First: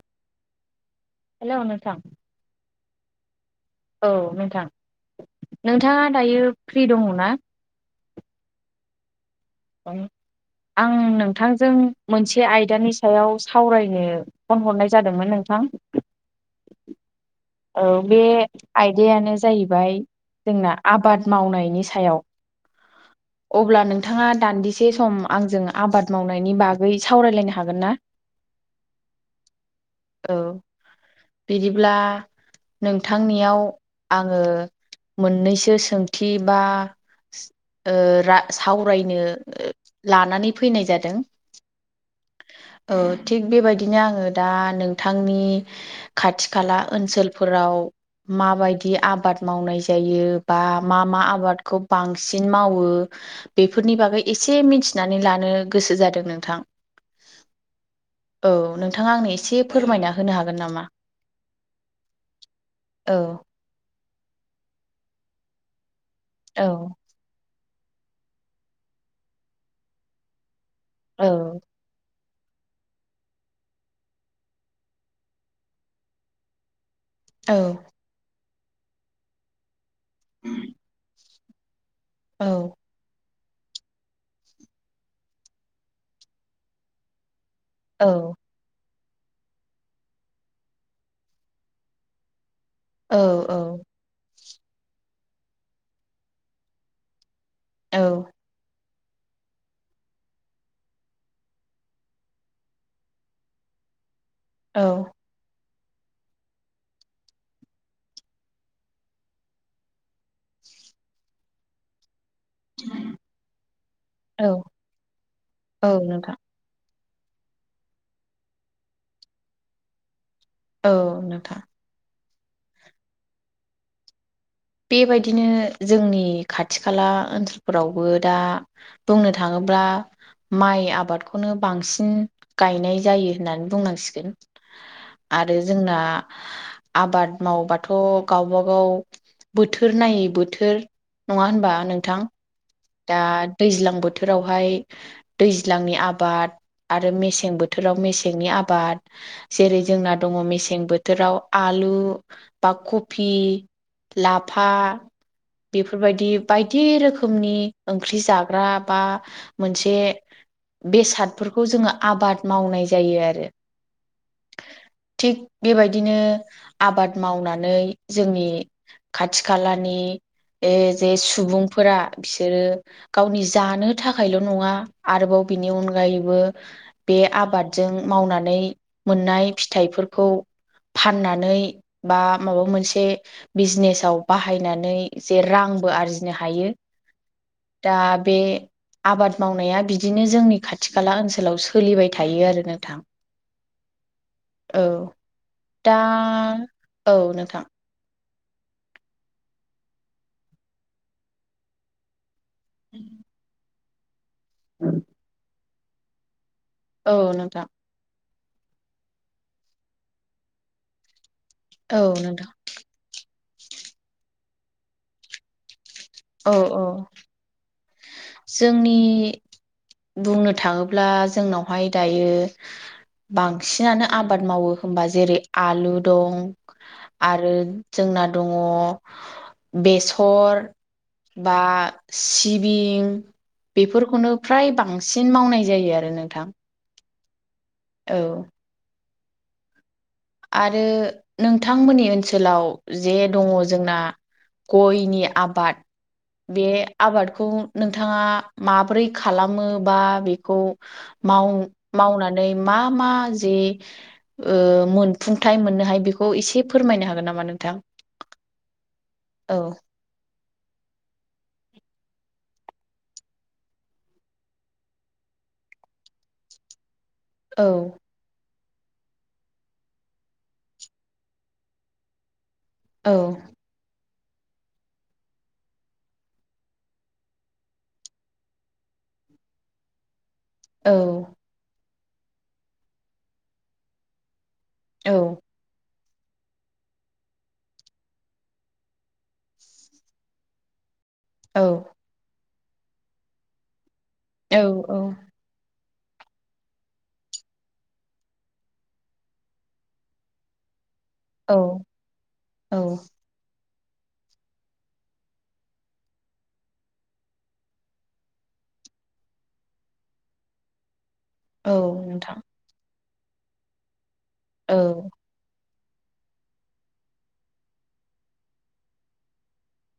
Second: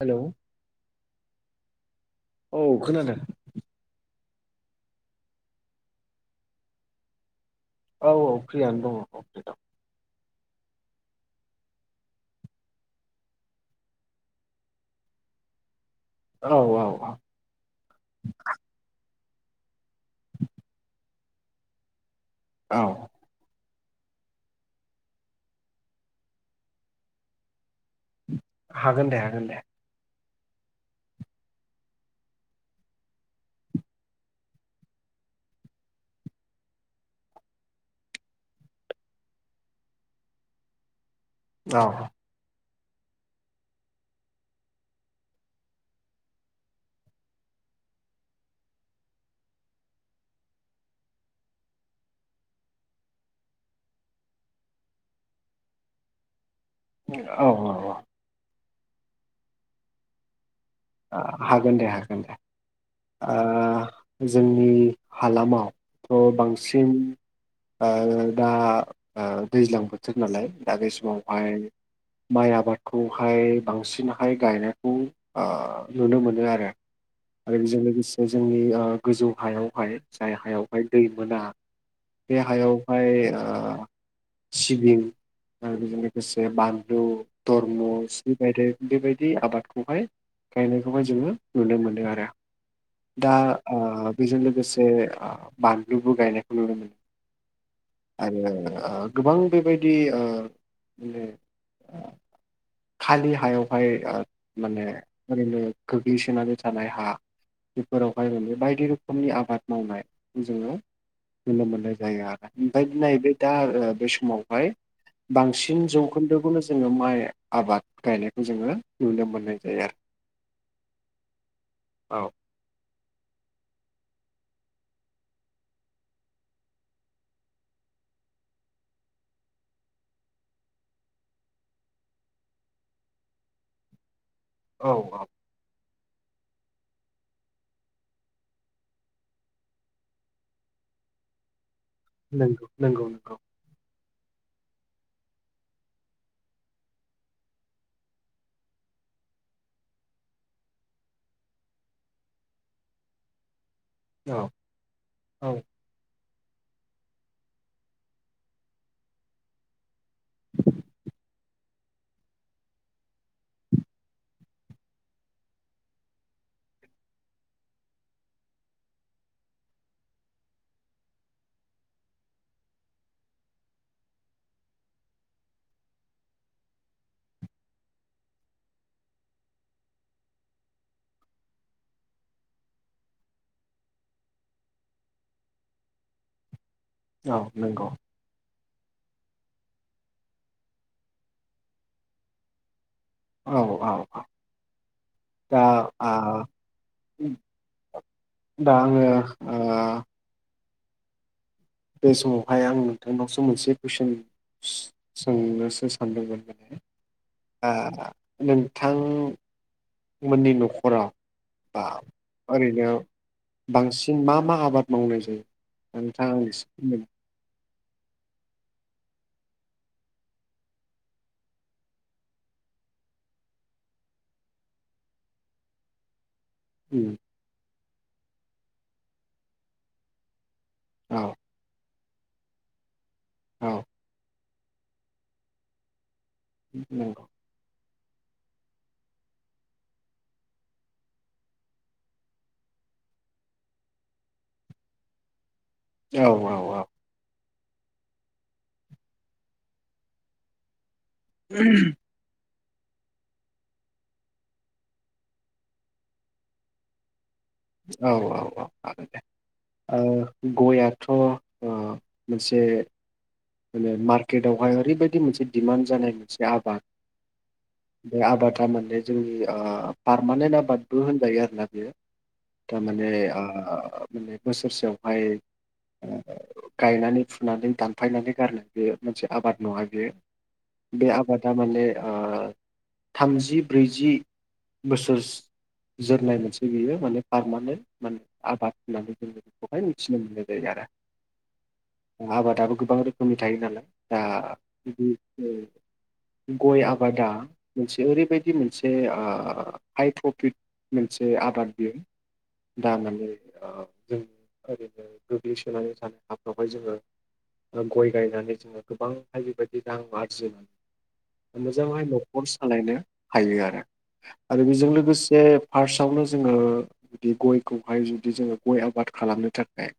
Hello hello नोंथां औ खोनादों औ नोंथां नोंथाङा दायो फ्रि दङ ना औ औ फ्रियानो दंङ अ आं नोंथांजों मोनसे आयदानि सायाव सावरायनो फन हरनाय जादोंमोन नोंथां औ औ औ औ बे आयदायानो जाहैबाय जोंना आबाद मावनायनि सायाव औ अब्ला नोंथांङा दान्दिसे सम आंजों आबाद मावनायनि बागै सावरायलायनो हागोन ना हागोन दे हागोन दे औ बिदिब्ला नोंथांनियाव आंङो मोननैसो सोंथि बा ओ रा‌-सावरायनो लानानै फैनाय जादों। औ औ थिग बेबायदिनो आंङो दा नोंथांनि खाथि खाला ओनसोलफोर राव माबायदि आबाद मावनाय जायो बा मा मा आबादखौ बांसिन मावो। बेफोरनि बागै एसे मिथिनानै लानो गोसो जादों नोंथां औ औ नोंथांङा आंनो एसे फोरमायना होनो हागोन नामा हागोन दे हागोन दे औ ओ जोंनि हालामावथ' औ बांसिन दा दैज्लां बोथोर नालाय दा बे औ समावहाय माइ आबादखौहाय बांसिनहाय गायनायखौ नुनो मोनो आरो औ आरो बेजों लोगोसे जोंनि गोजौ हायावहाय जाय हायावहाय दै मोना बे औ हायावहाय सिबिं आरो बेजों लोगोसे बानलु धर्म औ सि बायदि बेबायदि आबादखौहाय गायनायखौहाय जोङो नुनो मोनो आरो दा औ बेजों लोगोसे बानलुबो गायनायखौ नुनो मोनो औ आरो गोबां बेबायदि माने खालि हायावहाय माने ओरैनो गोग्लैसोनानै थानाय हा बेफोरावहाय माने बायदि रोखोमनि आबाद मावनाय जोङो नुनो मोननाय जायो आरो ओमफ्राय नैबे दा बे औ समावहाय बांसिन औ नोंथां जौखोन्दोखौनो जोङो माइ आबाद गायनायखौ जोङो नुनो मोननाय जायो आरो औ नोंथां औ बेबायदिनो जोंनि खाथि खाला ओनसोलफोरावबो दा बुंनो थाङोब्ला बा माइ आबादखौनो बांसिन गायनाय जायो होननानै बुंनांसिगोन औ औ औ आरो जोंना आबाद मावबाथ' गावबागाव बोथोर नायै बोथोर नङा होनबा नों [inaudible] दा दैज्लां दैज्लां बोथोरावहाय दैज्लांनि आबाद आरो मेसें बोथोराव मेसेंनि आबाद जेरै जोंना दङ मेसें बोथोराव आलु बा कफि औ लाफा औ बेफोरबायदि बायदि रोखोमनि ओंख्रि जाग्रा बा मोनसे बेसाद बेफोरखौ जोङो आबाद मावनाय जायो आरो थिग बेबायदिनो आबाद मावनानै जोंनि खाथि खालानि जे सुबुंफोरा बि बिसोरो गावनि जानो थाखायल' नङा आरोबाव बिनि अनगायैबो बे आबादजों मावनानै मोननाय फिथाइफोरखौ फाननानै बा माबा मोनसे बिजनेसाव बाहायनानै जे रां आंबो आरजिनो हायो। औ नंगौ दा बे आबाद मावनाया बिदिनो जोंनि खाथि खाला ओनसोलाव सोलिबाय थायो आरो नोंथां। औ औ औ। औ दा आ औ नोंथां दाङ आं ओ। बे समावहाय आं नोंथांनावसो मोनसे कुइसन सोंनोसो सानदोंमोन। माने औ नोंथां। आ नोंथांमोननि न'खराव बा औ नोंथां ओरैनो बांसिन मा मा आबाद मावनाय जायो? नोंथाङा आं औ एसे औ बुंदों। जोंनि बुंनो थाङोब्ला जोंनावहाय दायो। बांसिनानो आबाद मावो होनोमबा जेरै आलु दं। आरो जोंना दङ बेसर हो। औ बा सिबिं औ बेफोरखौनो। फ्राय बांसिन मावनाय जायो आरो नो नंगौ। औ आरो नोंथांमोननि ओनसोलाव जे दङ जोंना। गयनि आबाद औ औ बे औ आबादखौ नोंथाङा माब्रै खालामो बा बेखौ मावनानै मा मा जे ओ मोन फुंथायाइ मोननो हाय बेखौ एसे फोरमायनो हागोन नामा? नों औ औ औ हागोन दे। गयाथ' मोनसे माने मार्केटआवहाय ओरैबायदि मोनसे दिडमान्ड जानाय मोनसे आबाद। औ दे आबाद थारमाने जोंनि पारमानेन्ट आबादबो होनजायो आरोना बेयो। दा माने औ ओ माने बोसोरसेयावहाय गायनानै फुनानै दानफायनानै गारनाय बे मोनसे आबाद नङा बेयो औ बे आबादा माने थामजि ब्रैजि बोसोर। औ जोरनाय मोनसे बियो माने पारमानेन्ट माने आबाद होननानै जोङो बेखौहाय मिथिनो मोननाय जायो आरो औ आबादाबो गोबां रोखोमनि थायो नालाय दा। औ औ गय आबादा मोनसे ओरैबायदि मोनसे हाइ प्रफिट मोनसे आबाद औ बियो औ दा ओ जों ओरैनो गोग्लैसोनानै जानो हाफ्रावहाय जोङो। गय गायनानै जोङो गोबांहाय बेबायदि रां आरजि मोन। औ मोजाङै नोंथां न'खर सालायनो हायो आरो आरो बेजों औ लोगोसे फार्स्टआवनो जोङो बिदि गयखौहाय जुदि जोङो गय आबाद खालामनो थाखाय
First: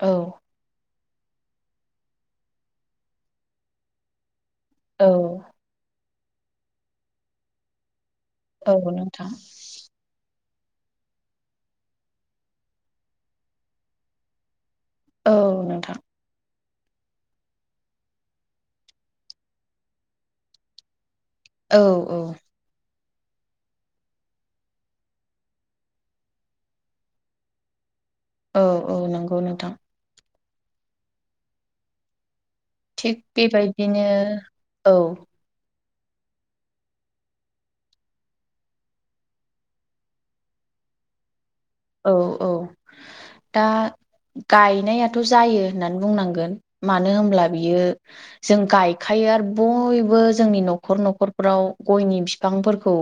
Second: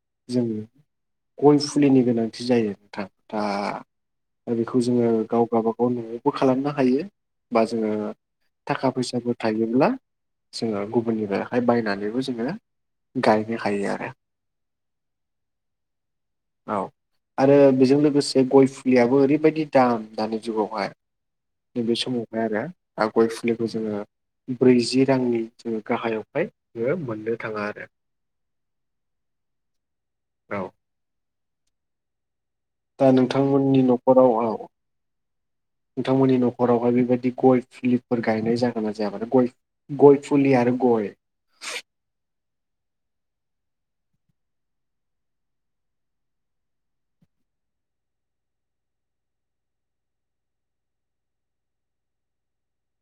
औ जों गय फुलिनि गोनांथि जायो नोंथां दा दा बेखौ जोङो औ गाव गावबागाव न'आवबो खालामनो हायो बा जोङो थाखा औ नोंथां फैसाबो थायोब्ला। जोङो गुबुननि बेहाय बायनानैबो जोङो गायनो हायो आरो औ नोंथां। औ आरो बेजों लोगोसे गय फुलियाबो ओरैबायदि दाम दानि जुगावहाय। औ नैबे औ समावहाय आरो आ गय फुलिखौ जोङो ब्रैजि रांनि जोङो गाहायावहाय [unintelligible] मोननो थाङा आरो। औ औ नोंगौ नोंथां। औ। दा थिग नोंथांमोननि बेबायदिनो न'खराव औ। नोंथांमोननि न'खरावहाय बेबायदि गय फुलिफोर गायनाय जागोन ना जाया मानो गय गय फुलि आरो गय औ औ दा गायनायाथ' जायो होननानै बुंनांगोन मानो होमब्ला बियो जों गायखायो आरो बयबो जोंनि न'खर न'खरफ्राव गयनि फिफांफोरखौ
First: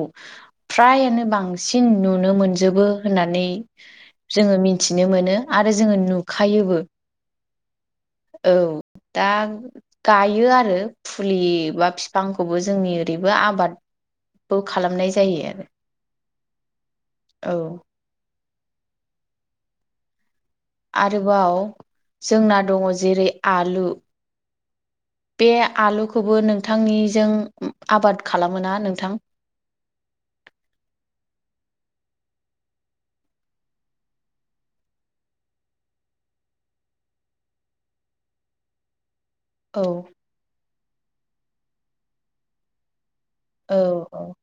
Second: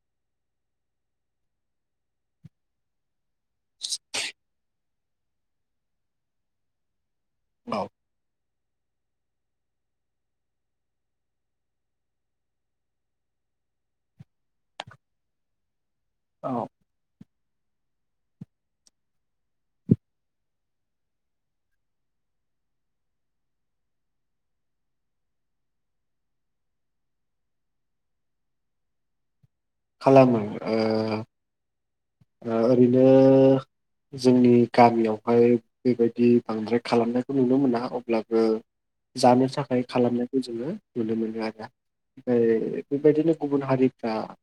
फ्रायानो बांसिन नुनो मोनजोबो होननानै जोङो मिथिनो मोनो आरो जोङो नुखायोबो। औ। औ। दा गायो आरो फुलि बा फिफांखौबो जोंनि ओरैबो आबाद बो खालामनाय जायो आरो। औ। औ। आरोबाव जोंना दङ' जेरै आलु बे आलुखौबो नोंथांनिजों आबाद खालामो ना नोंथां? खालामो ओ ओ ओरैनो जोंनि गामियावहाय बेबायदि बांद्राय खालामनायखौ नुनो मोना अब्लाबो जानो थाखाय औ खालामनायखौ जोङो नुनो मोनो आरोना ओमफ्राय बेबादिनो गुबुन औ हारिफ्रा औ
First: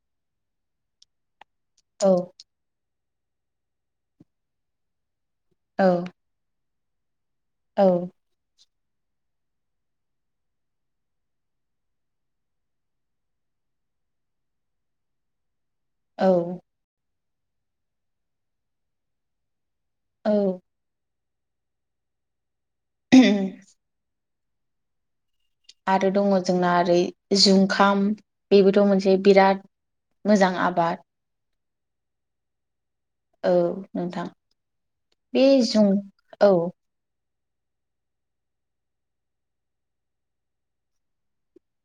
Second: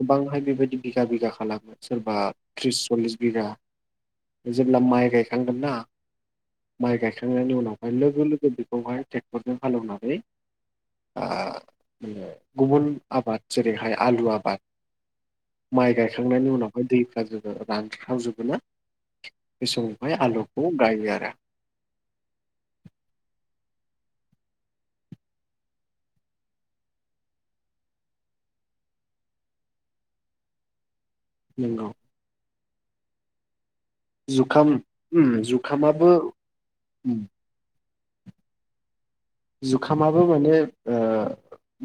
गोबांहाय बेबायदि बिघा बिघा खालामो औ सोरबा त्रिस सल्लिस बिघा जेब्ला माइ गायखांगोन्ना औ माइ गायख् खांनायनि उनावहाय औ लोगो लोगो बेखौहाय ट्रेक्टरजों हालेवनानै आ माने गुबुन आबाद जेरैहाय आलु आबाद माइ औ गायखांनायनि उनावहाय दै [unintelligible] रानस्रावजोबो ना बे समावहाय औ आलुखौ गायो आरो। आरो दङ' जोंना ओरै जुंखाम बेबोथ' मोनसे बिराद मोजां आबाद नोंगौ औ नोंथां जुखाम उम बे जुं जुखामाबो औ। उम जुखामाबो माने ओ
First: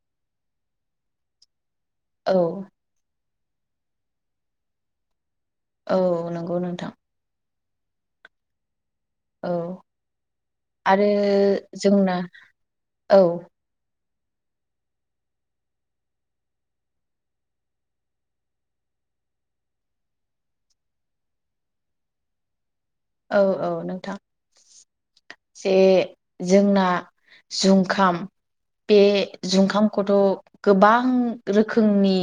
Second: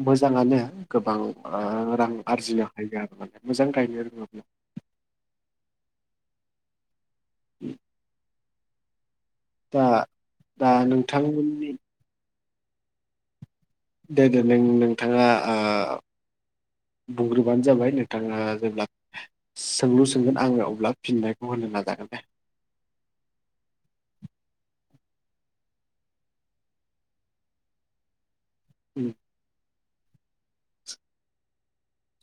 मोजाङानो गोबां ओ रां औ आरजिनो हायो आरो माने मोजां गायनो रोङोब्ला। औ नंगौ नोंथां। उ औ आरो नोंथांमोननि जोंना औ। दे दे नों नोंथाङा ओ बुंग्रोबानो जाबाय नोंथाङा जेब्ला सोंलु सोंगोन आङो अब्ला फिन्नायखौ होन् नो नाजागोन दे। औ औ नोंथां। जे जोंना जुंखाम बे उम। जुंखाम खौथ' गोबां रोखोमनि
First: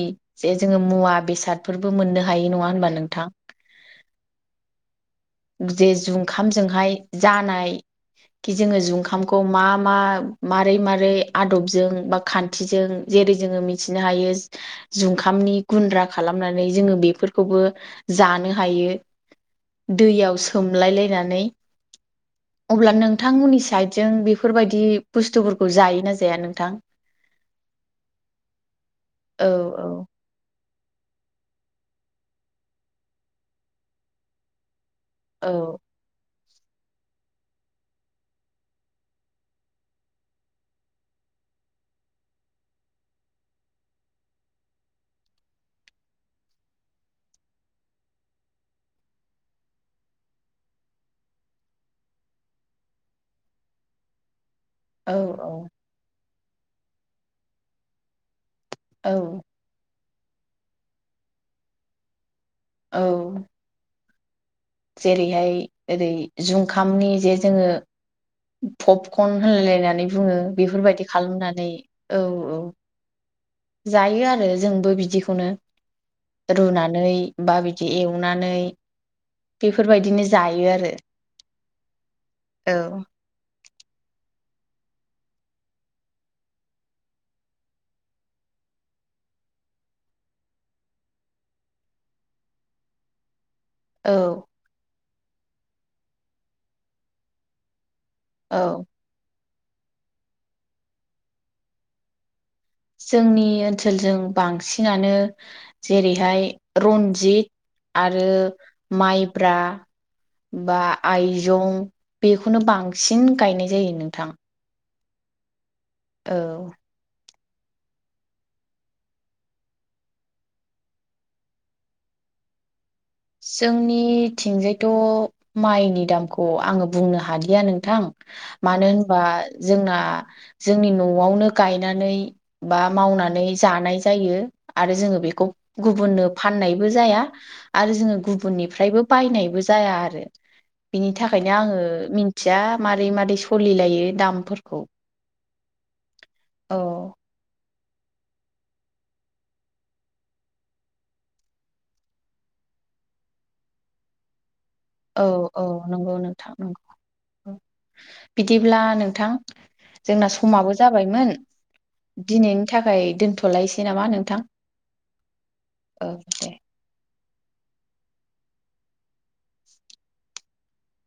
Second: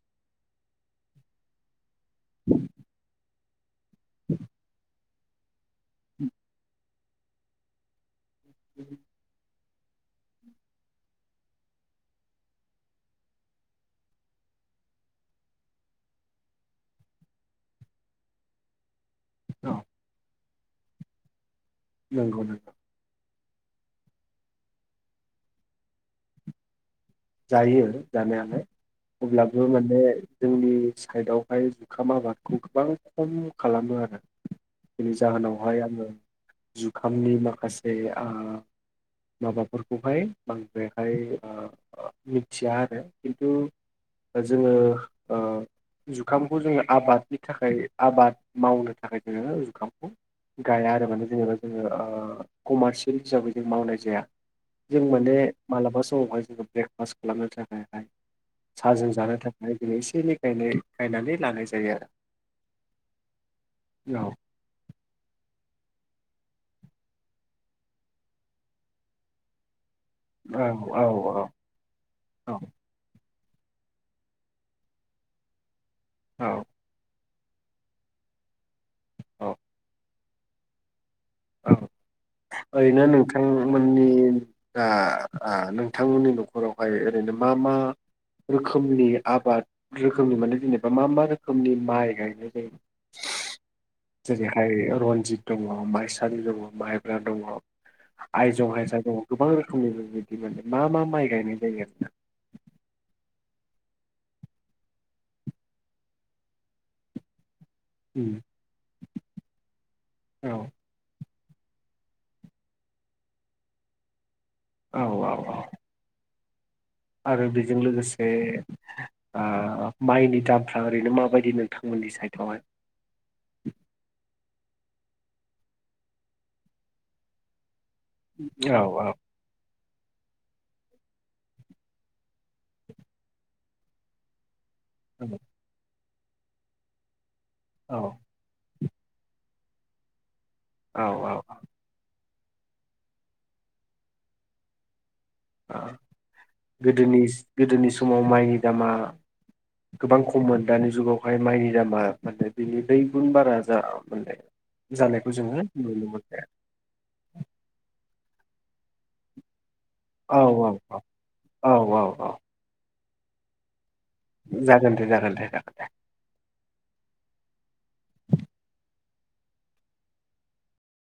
जे जोङो मुवा बेसादफोर बो मोननो हायो नङा होनबा नोंथां? जे जुखामजोंहाय जानाय खि जोङो जुखामखौ मा मा मारै मारै आदबजों बा खान्थिजों जेरै जोङो मिथिनो हायो जुंखामनि गुन्द्रा खालामनानै जोङो बेफोरखौबो जानो हायो [unintelligible] दैयाव सोमलायलायनानै नोंगौ अब्ला नोंथांमोननि साइदजों बेफोरबायदि बुस्थुफोरखौ जायोना जाया नोंथां? जायो जानायालाय औ अब्लाबो माने औ जोंनि साइदआवहाय जुखाम आबादखौ गोबां खम खालामो आरो बेनि औ जाहोनावहाय आङो जुखामनि माखासे माबाफोरखौहाय बांद्रायहाय मिथिया आरो खिन्थु जोङो जुखामखौ जोङो आबादनि थाखाय आबाद मावनो थाखाय जोङो जुखामखौ गाया आरो माने जेनेबा जोङो कमारसियेल हिसाबै जों मावनाय जाया। जों औ माने औ मालाबा समावहाय जोङो ब्रेकफास्ट खालामनो थाखायहाय साहाजों औ जानो थाखाय दिनै एसे एनैयनाय गायनानै लानाय जायो आरो। औ औ जेरैहाय ओरै जुंखामनि जे जोङो पपकर्न होनलायनानै बुङो औ बेफोरबायदि खालामनानै औ औ जायो आरो जोंबो बिदिखौनो औ रुनानै बा बिदि एवनानै औ बेफोरबायदिनो जायो आरो। औ औ ओरैनो नोंथांमोननि दा नोंथांमोननि न'खरावहाय ओरैनो मा मा रोखोमनि आबाद रोखोमनि माने जेनेबा मा मा रोखोमनि माइ गायनाय जायो? औ जेरैहाय रन्जित दङ माइसालि दङ माइब्रा दङ‌। आइजं औ हायजा दङ गोबां रोखोमनि बेबायदि मोनो मा मा माइ गायनाय जायो? जोंनि ओनसोलजों बांसिनानो जेरैहाय रनजित आरो उम माइब्रा औ बा आइ जं बेखौनो बांसिन गायनाय जायो नोंथां। औ औ औ औ आरो बेजों लोगोसे माइनि दामफ्रा ओरैनो माबायदि नोंथांमोननि सायथावहाय? जोंनिथिंजायथ' माइनि दामखौ आङो बुंनो हालिया नों थां औ मानो औ होनबा जोंना जोंनि न'आवनो गायनानै बा मावनानै जानाय जायो। आरो जोङो बेखौ गुबुननो फाननायबो जाया आरो औ जोङो गुबुननिफ्रायबो बायनायबो जाया आरो औ बिनि औ थाखायनो आङो मिन थिया मारै मारै सोलिलायो दामफोरखौ‌ गोदोनि गोदोनि समाव माइनि दामा गोबां खममोन दानि जुगावहाय माइनि दामा माने बिनि दै गुन बारा जा मोननाय। औ औ नंगौ नोंथां नंगौ औ बिदिब्ला नोंथां जोंना औ समाबो जाबायमोन औ औ औ दिनैनि थाखाय दोन्थ'लायसै नामा नोंथां जागोन दे जागोन दे औ दे।